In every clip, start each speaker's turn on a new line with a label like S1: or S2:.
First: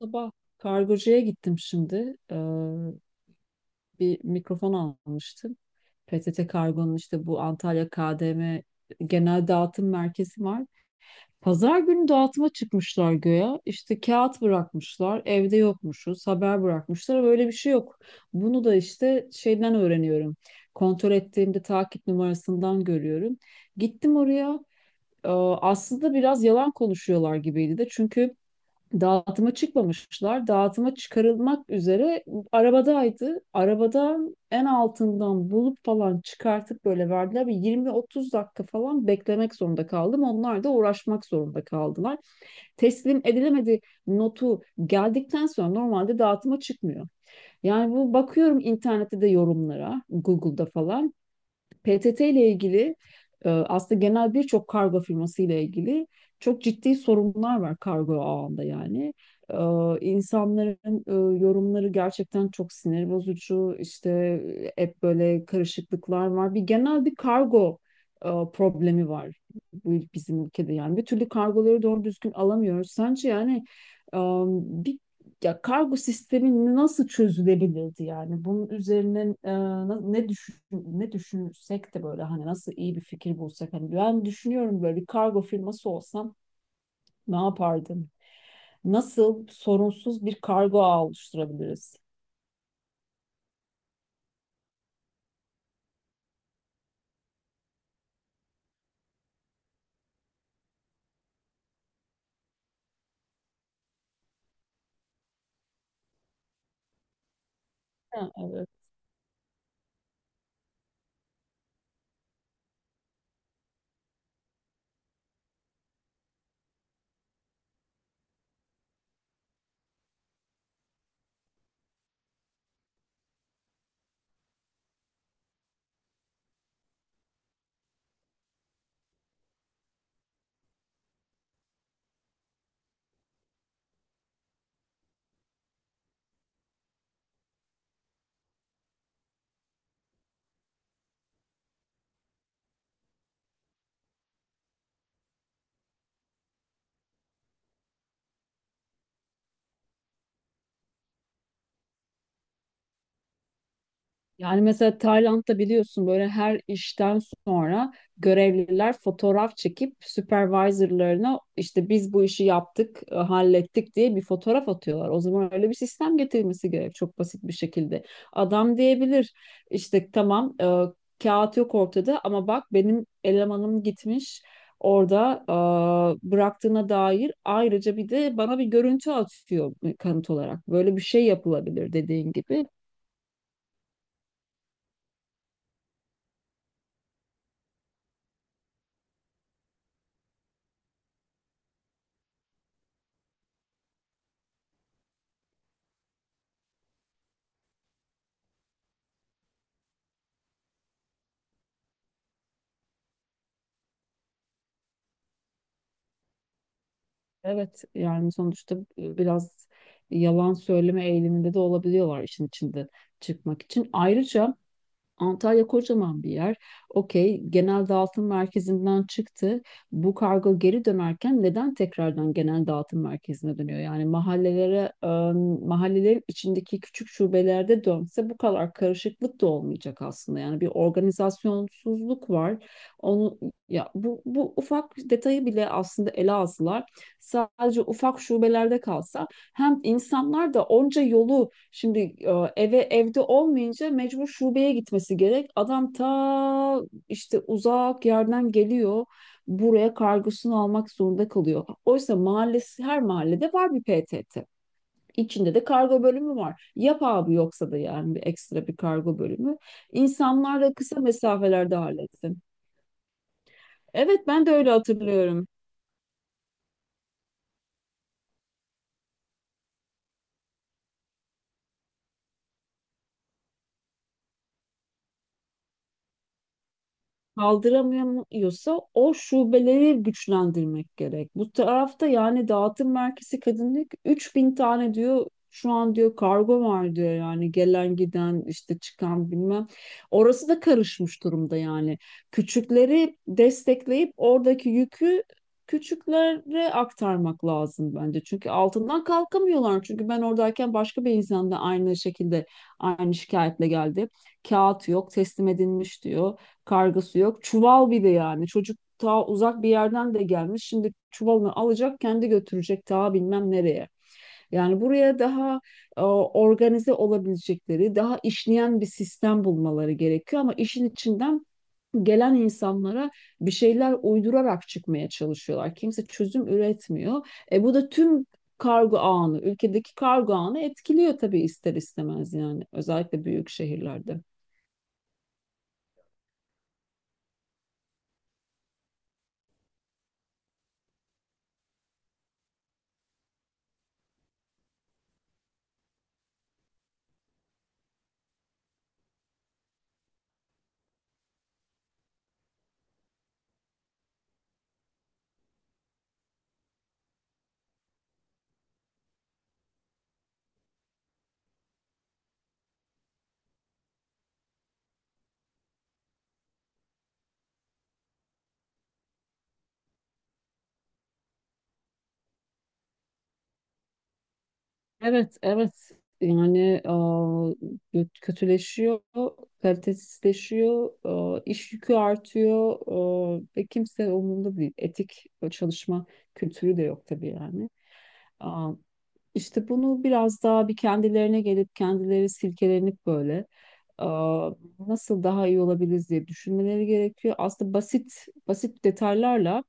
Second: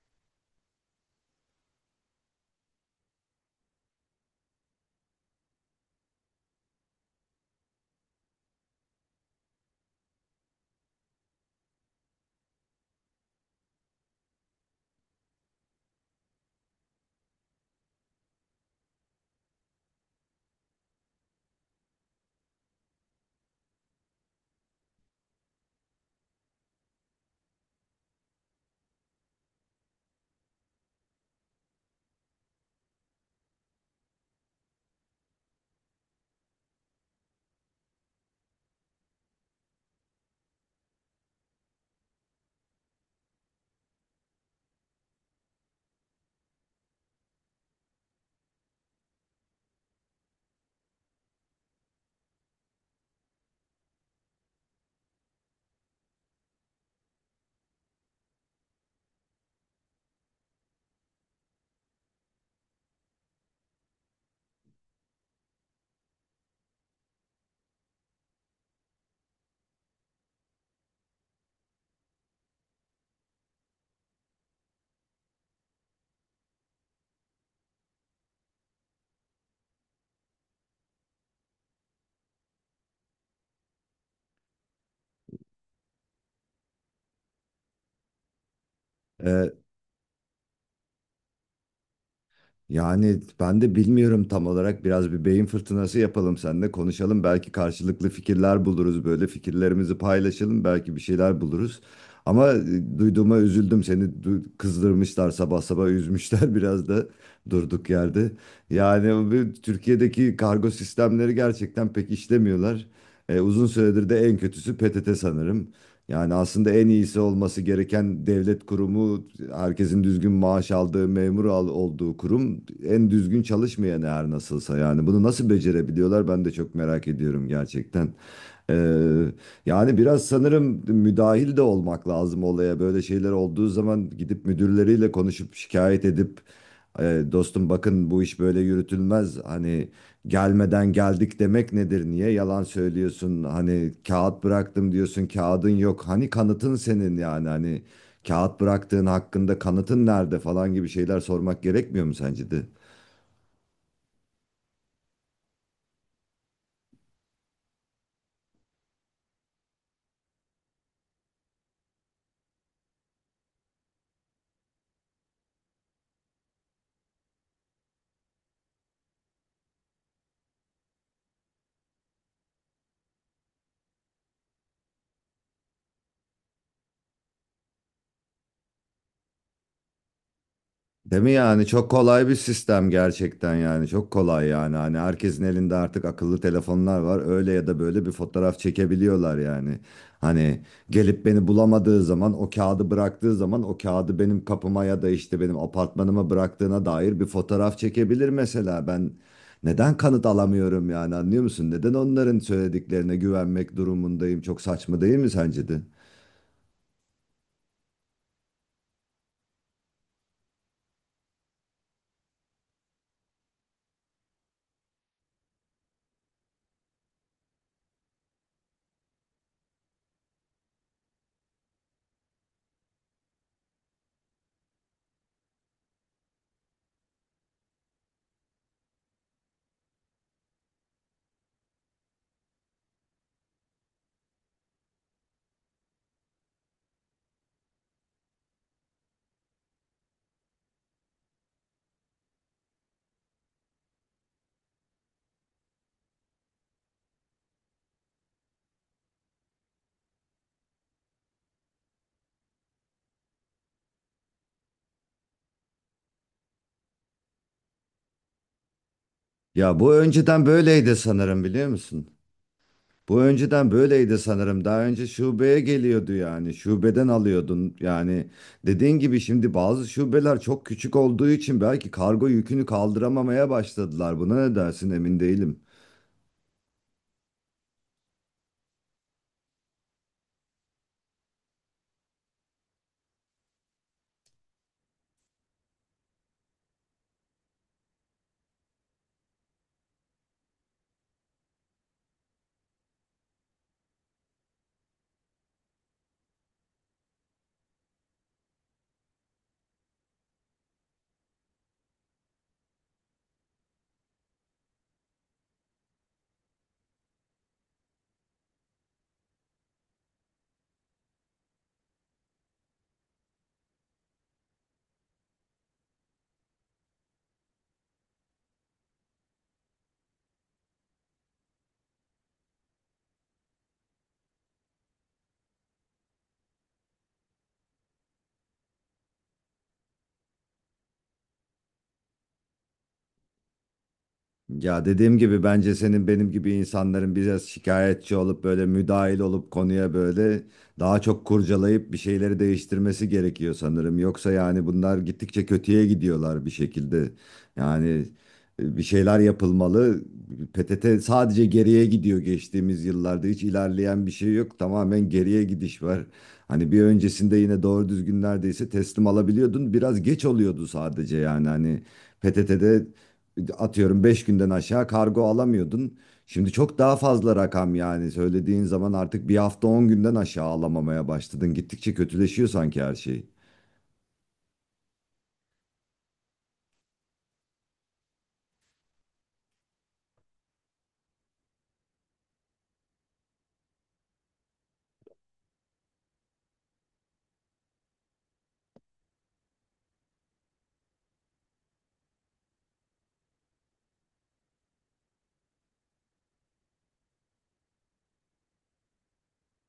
S1: Sabah kargocuya gittim şimdi. Bir mikrofon almıştım. PTT Kargo'nun işte bu Antalya KDM genel dağıtım merkezi var. Pazar günü dağıtıma çıkmışlar göya. İşte kağıt bırakmışlar. Evde yokmuşuz. Haber bırakmışlar. Böyle bir şey yok. Bunu da işte şeyden öğreniyorum. Kontrol ettiğimde takip numarasından görüyorum. Gittim oraya. Ee, Aslında biraz yalan konuşuyorlar gibiydi de. Çünkü dağıtıma çıkmamışlar. Dağıtıma çıkarılmak üzere arabadaydı. Arabadan en altından bulup falan çıkartıp böyle verdiler. Bir 20-30 dakika falan beklemek zorunda kaldım. Onlar da uğraşmak zorunda kaldılar. Teslim edilemedi notu geldikten sonra normalde dağıtıma çıkmıyor. Yani bu bakıyorum internette de yorumlara, Google'da falan. PTT ile ilgili aslında genel birçok kargo firması ile ilgili çok ciddi sorunlar var kargo ağında yani. E, insanların yorumları gerçekten çok sinir bozucu. İşte hep böyle karışıklıklar var. Bir genel bir kargo problemi var bu bizim ülkede yani. Bir türlü kargoları doğru düzgün alamıyoruz. Sence yani e, bir ya kargo sistemi nasıl çözülebilirdi yani? Bunun üzerine ne düşünsek de böyle hani nasıl iyi bir fikir bulsak hani ben düşünüyorum böyle bir kargo firması olsam ne yapardım? Nasıl
S2: Ee,
S1: sorunsuz bir kargo ağı oluşturabiliriz?
S2: Yani ben de bilmiyorum tam olarak. Biraz bir beyin fırtınası yapalım seninle konuşalım. Belki karşılıklı fikirler buluruz böyle. Fikirlerimizi paylaşalım. Belki bir şeyler buluruz. Ama duyduğuma üzüldüm. Seni kızdırmışlar sabah sabah üzmüşler biraz da durduk
S1: Ha,
S2: yerde.
S1: evet.
S2: Yani bu Türkiye'deki kargo sistemleri gerçekten pek işlemiyorlar. E, uzun süredir de en kötüsü PTT sanırım. Yani aslında en iyisi olması gereken devlet kurumu, herkesin düzgün maaş aldığı, memur olduğu kurum en düzgün çalışmayan her nasılsa. Yani bunu nasıl becerebiliyorlar ben de çok merak ediyorum gerçekten. Ee, Yani biraz sanırım müdahil de olmak lazım olaya. Böyle şeyler olduğu zaman gidip müdürleriyle konuşup şikayet edip dostum bakın bu iş böyle yürütülmez. Hani gelmeden geldik demek nedir? Niye yalan söylüyorsun? Hani kağıt bıraktım diyorsun kağıdın yok. Hani kanıtın senin yani hani kağıt bıraktığın hakkında kanıtın nerede falan gibi şeyler sormak gerekmiyor mu sence de?
S1: Yani mesela Tayland'da biliyorsun böyle her işten sonra görevliler fotoğraf çekip supervisorlarına işte biz bu işi yaptık, hallettik diye bir fotoğraf atıyorlar. O zaman öyle bir sistem getirilmesi gerek çok basit bir şekilde. Adam diyebilir işte tamam kağıt yok ortada ama bak benim elemanım gitmiş orada bıraktığına dair ayrıca bir de bana bir görüntü atıyor kanıt olarak. Böyle bir
S2: Değil
S1: şey
S2: mi yani çok
S1: yapılabilir
S2: kolay
S1: dediğin
S2: bir
S1: gibi.
S2: sistem gerçekten yani çok kolay yani hani herkesin elinde artık akıllı telefonlar var öyle ya da böyle bir fotoğraf çekebiliyorlar yani hani gelip beni bulamadığı zaman o kağıdı bıraktığı zaman o kağıdı benim kapıma ya da işte benim apartmanıma bıraktığına dair bir fotoğraf çekebilir mesela ben neden kanıt alamıyorum yani anlıyor musun neden onların söylediklerine güvenmek durumundayım çok saçma değil mi sence de?
S1: Evet, yani sonuçta biraz yalan söyleme eğiliminde de olabiliyorlar işin içinde çıkmak için. Ayrıca Antalya kocaman bir yer. Okey, genel dağıtım merkezinden çıktı. Bu kargo geri dönerken neden tekrardan genel dağıtım merkezine dönüyor? Yani mahallelere, mahallelerin içindeki küçük şubelerde dönse bu kadar karışıklık da olmayacak aslında. Yani bir organizasyonsuzluk var. Onu ya bu ufak detayı bile aslında ele alsalar sadece ufak şubelerde kalsa hem insanlar da onca yolu şimdi e, eve evde olmayınca mecbur şubeye gitmesi gerek. Adam ta işte uzak yerden geliyor. Buraya kargosunu almak zorunda kalıyor. Oysa mahallesi her mahallede var bir PTT. İçinde de kargo bölümü var. Yap abi yoksa da yani bir ekstra bir kargo bölümü.
S2: Ya bu önceden
S1: İnsanlar da
S2: böyleydi
S1: kısa
S2: sanırım biliyor
S1: mesafelerde
S2: musun?
S1: halletsin.
S2: Bu önceden böyleydi
S1: Evet, ben de
S2: sanırım.
S1: öyle
S2: Daha önce
S1: hatırlıyorum.
S2: şubeye geliyordu yani. Şubeden alıyordun. Yani dediğin gibi şimdi bazı şubeler çok küçük olduğu için belki kargo yükünü kaldıramamaya başladılar. Buna ne dersin emin değilim.
S1: Kaldıramıyorsa o şubeleri güçlendirmek gerek. Bu tarafta yani dağıtım merkezi kadınlık 3.000 tane diyor şu an, diyor kargo var diyor, yani gelen giden işte çıkan bilmem. Orası da karışmış durumda yani. Küçükleri destekleyip oradaki yükü küçüklere aktarmak lazım bence. Çünkü altından kalkamıyorlar. Çünkü ben oradayken başka bir insan da aynı şekilde aynı şikayetle geldi. Kağıt yok, teslim edilmiş diyor. Kargısı yok. Çuval bir de yani. Çocuk ta uzak bir yerden de gelmiş. Şimdi çuvalını alacak, kendi götürecek ta bilmem nereye. Yani buraya daha organize olabilecekleri, daha işleyen bir sistem bulmaları gerekiyor ama işin içinden gelen insanlara bir şeyler uydurarak çıkmaya çalışıyorlar. Kimse çözüm üretmiyor. Bu da tüm kargo ağını, ülkedeki kargo ağını etkiliyor tabii ister istemez, yani özellikle büyük şehirlerde.
S2: Ya dediğim gibi bence senin benim gibi insanların biraz şikayetçi olup böyle müdahil olup konuya böyle daha çok kurcalayıp bir şeyleri değiştirmesi gerekiyor sanırım. Yoksa yani bunlar gittikçe kötüye gidiyorlar bir şekilde. Yani bir şeyler yapılmalı. PTT sadece geriye gidiyor geçtiğimiz yıllarda. Hiç ilerleyen bir şey yok. Tamamen geriye gidiş var. Hani bir öncesinde yine doğru düzgün neredeyse teslim alabiliyordun. Biraz geç oluyordu sadece yani hani PTT'de atıyorum 5 günden aşağı kargo alamıyordun. Şimdi çok daha fazla rakam yani söylediğin zaman artık bir hafta 10 günden aşağı alamamaya başladın. Gittikçe kötüleşiyor sanki her şey.
S1: Evet, evet. Yani kötüleşiyor, kalitesizleşiyor, iş yükü artıyor, ve kimse umurunda değil. Etik çalışma kültürü de yok tabii yani. Aa, işte bunu biraz daha bir kendilerine gelip kendileri silkelenip böyle aa, nasıl daha iyi olabiliriz diye düşünmeleri gerekiyor. Aslında basit basit detaylarla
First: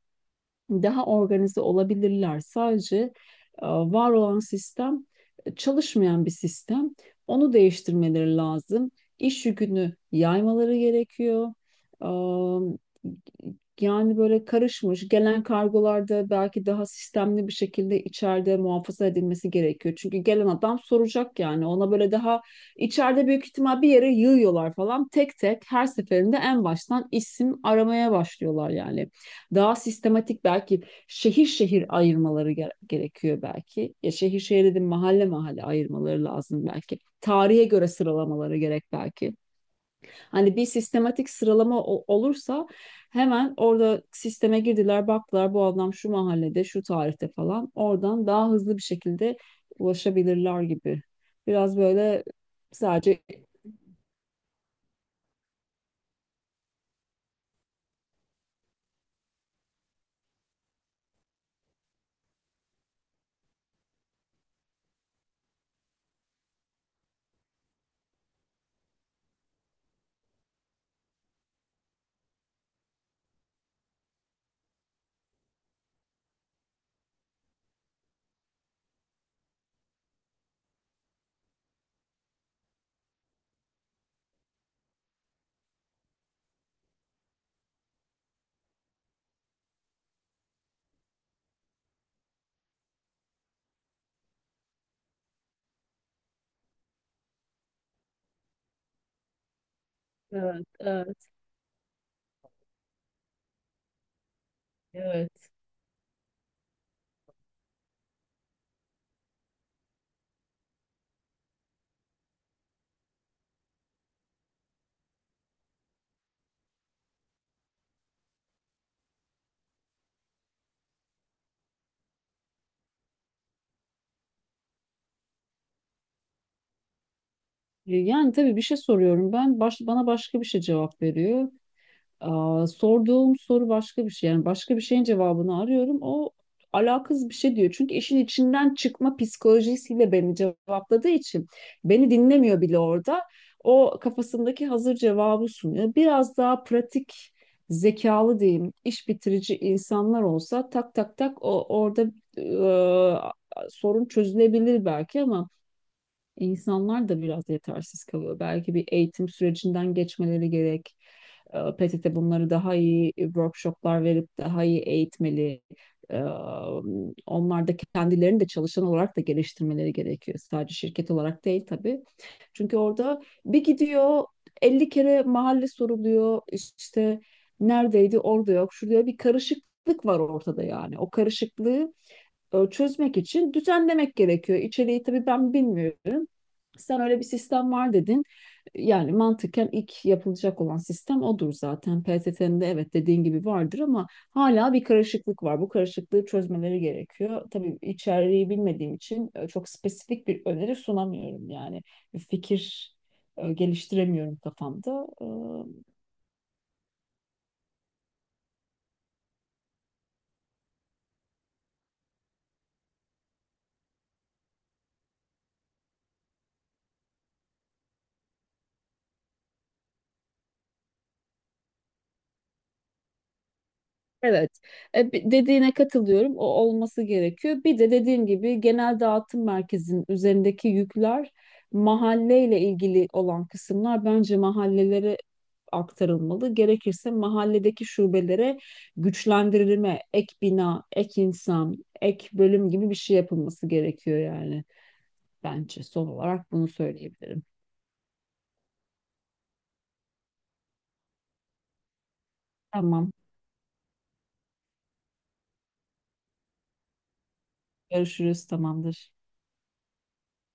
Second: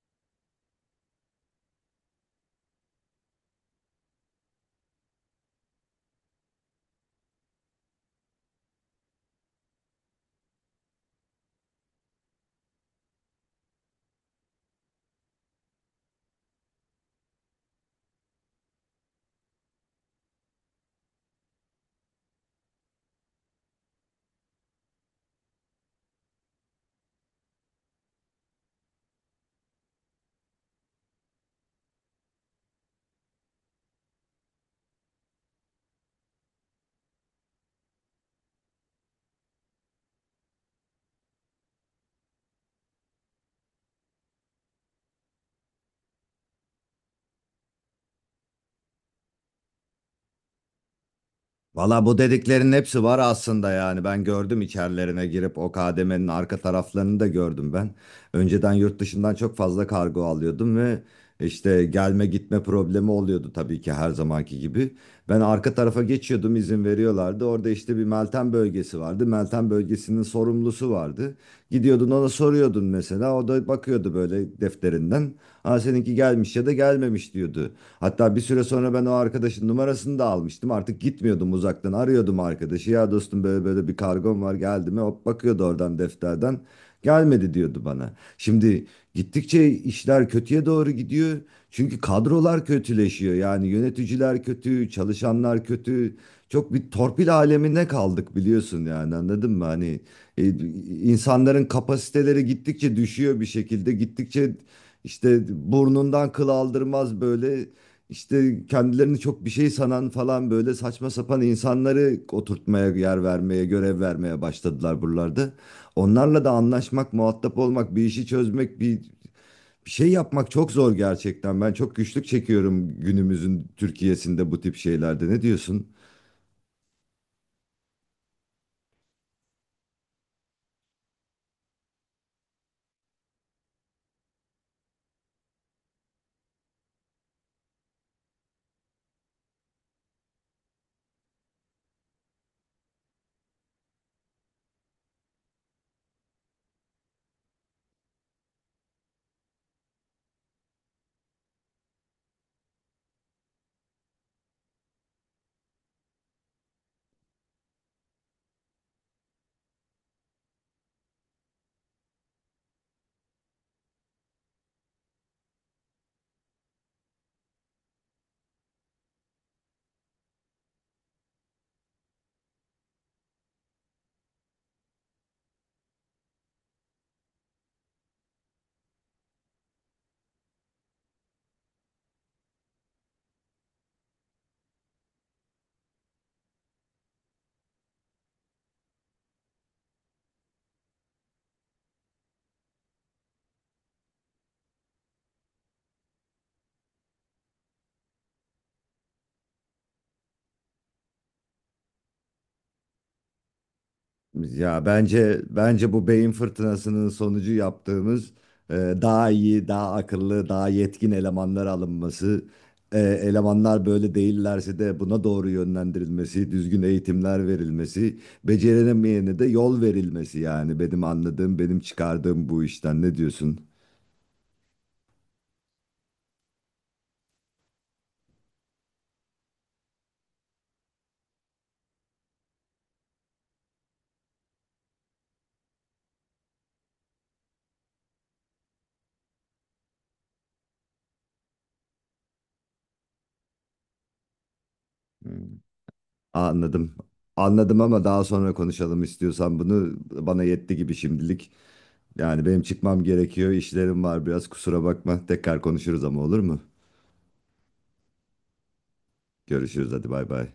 S1: daha organize olabilirler. Sadece var olan sistem çalışmayan bir sistem. Onu değiştirmeleri lazım. İş yükünü yaymaları gerekiyor. E, Yani böyle karışmış gelen kargolarda belki daha sistemli bir şekilde içeride muhafaza edilmesi gerekiyor. Çünkü gelen adam soracak yani ona böyle daha içeride büyük ihtimal bir yere yığıyorlar falan, tek tek her seferinde en baştan isim aramaya başlıyorlar yani daha sistematik belki şehir şehir ayırmaları gerekiyor belki. Ya şehir şehir dedim, mahalle mahalle ayırmaları lazım belki. Tarihe göre sıralamaları gerek belki. Hani bir sistematik sıralama olursa hemen orada sisteme girdiler, baktılar bu adam şu mahallede şu tarihte falan, oradan daha hızlı bir şekilde ulaşabilirler gibi. Biraz
S2: Valla bu
S1: böyle
S2: dediklerin hepsi var
S1: sadece.
S2: aslında yani ben gördüm içerilerine girip o kademenin arka taraflarını da gördüm ben. Önceden yurt dışından çok fazla kargo alıyordum ve işte gelme gitme problemi oluyordu tabii ki her zamanki gibi. Ben arka tarafa geçiyordum izin veriyorlardı. Orada işte bir Meltem bölgesi vardı. Meltem bölgesinin sorumlusu vardı. Gidiyordun ona soruyordun mesela. O da bakıyordu böyle defterinden. Ha seninki gelmiş ya da gelmemiş diyordu. Hatta bir süre sonra ben o arkadaşın numarasını da almıştım. Artık gitmiyordum uzaktan arıyordum arkadaşı. Ya dostum böyle böyle bir kargom var geldi mi? Hop bakıyordu oradan defterden gelmedi diyordu bana. Şimdi gittikçe işler kötüye doğru gidiyor. Çünkü kadrolar kötüleşiyor. Yani yöneticiler kötü, çalışanlar kötü. Çok bir torpil alemine kaldık biliyorsun yani anladın mı? Hani e,
S1: Evet, evet,
S2: insanların kapasiteleri gittikçe düşüyor bir şekilde. Gittikçe
S1: evet.
S2: işte burnundan kıl aldırmaz böyle işte kendilerini çok bir şey sanan falan böyle saçma sapan insanları oturtmaya, yer vermeye, görev vermeye başladılar buralarda. Onlarla da anlaşmak, muhatap olmak, bir işi çözmek, bir şey yapmak çok zor gerçekten. Ben çok güçlük çekiyorum günümüzün Türkiye'sinde bu tip şeylerde. Ne diyorsun?
S1: Yani tabii bir şey soruyorum ben, bana başka bir şey cevap veriyor. Sorduğum soru başka bir şey. Yani başka bir şeyin cevabını arıyorum. O alakasız bir şey diyor. Çünkü işin içinden çıkma psikolojisiyle beni cevapladığı için beni dinlemiyor bile orada. O kafasındaki hazır cevabı sunuyor. Biraz daha pratik, zekalı diyeyim, iş bitirici insanlar olsa tak tak tak o orada sorun çözülebilir belki ama insanlar da biraz yetersiz kalıyor. Belki bir eğitim sürecinden geçmeleri gerek. PTT bunları daha iyi workshoplar verip daha iyi eğitmeli. Ee, Onlar da kendilerini de çalışan olarak da geliştirmeleri gerekiyor. Sadece şirket olarak değil tabii. Çünkü orada bir gidiyor 50 kere mahalle soruluyor. İşte neredeydi, orada yok, şurada yok. Bir karışıklık var ortada yani. O karışıklığı çözmek için düzenlemek gerekiyor. İçeriği tabii ben bilmiyorum. Sen öyle bir sistem var dedin. Yani mantıken ilk yapılacak olan sistem odur zaten. PTT'nin de evet dediğin gibi vardır ama hala bir karışıklık var. Bu karışıklığı çözmeleri gerekiyor. Tabii içeriği bilmediğim için çok spesifik bir öneri sunamıyorum yani. Bir fikir geliştiremiyorum
S2: Ya
S1: kafamda.
S2: bence bu beyin fırtınasının sonucu yaptığımız daha iyi, daha akıllı, daha yetkin elemanlar alınması, elemanlar böyle değillerse de buna doğru yönlendirilmesi, düzgün eğitimler verilmesi, beceremeyene de yol verilmesi yani benim anladığım, benim çıkardığım bu işten. Ne diyorsun?
S1: Evet. Dediğine katılıyorum. O olması gerekiyor. Bir de dediğim gibi genel dağıtım merkezinin üzerindeki yükler, mahalleyle ilgili olan kısımlar bence mahallelere aktarılmalı. Gerekirse mahalledeki şubelere güçlendirilme, ek bina, ek insan, ek bölüm gibi bir şey yapılması gerekiyor yani. Bence son olarak bunu
S2: Anladım.
S1: söyleyebilirim.
S2: Anladım ama daha sonra konuşalım istiyorsan bunu. Bana yetti gibi şimdilik. Yani benim çıkmam
S1: Tamam,
S2: gerekiyor. İşlerim var biraz kusura bakma. Tekrar konuşuruz ama olur mu?
S1: görüşürüz, tamamdır.
S2: Görüşürüz hadi bay bay.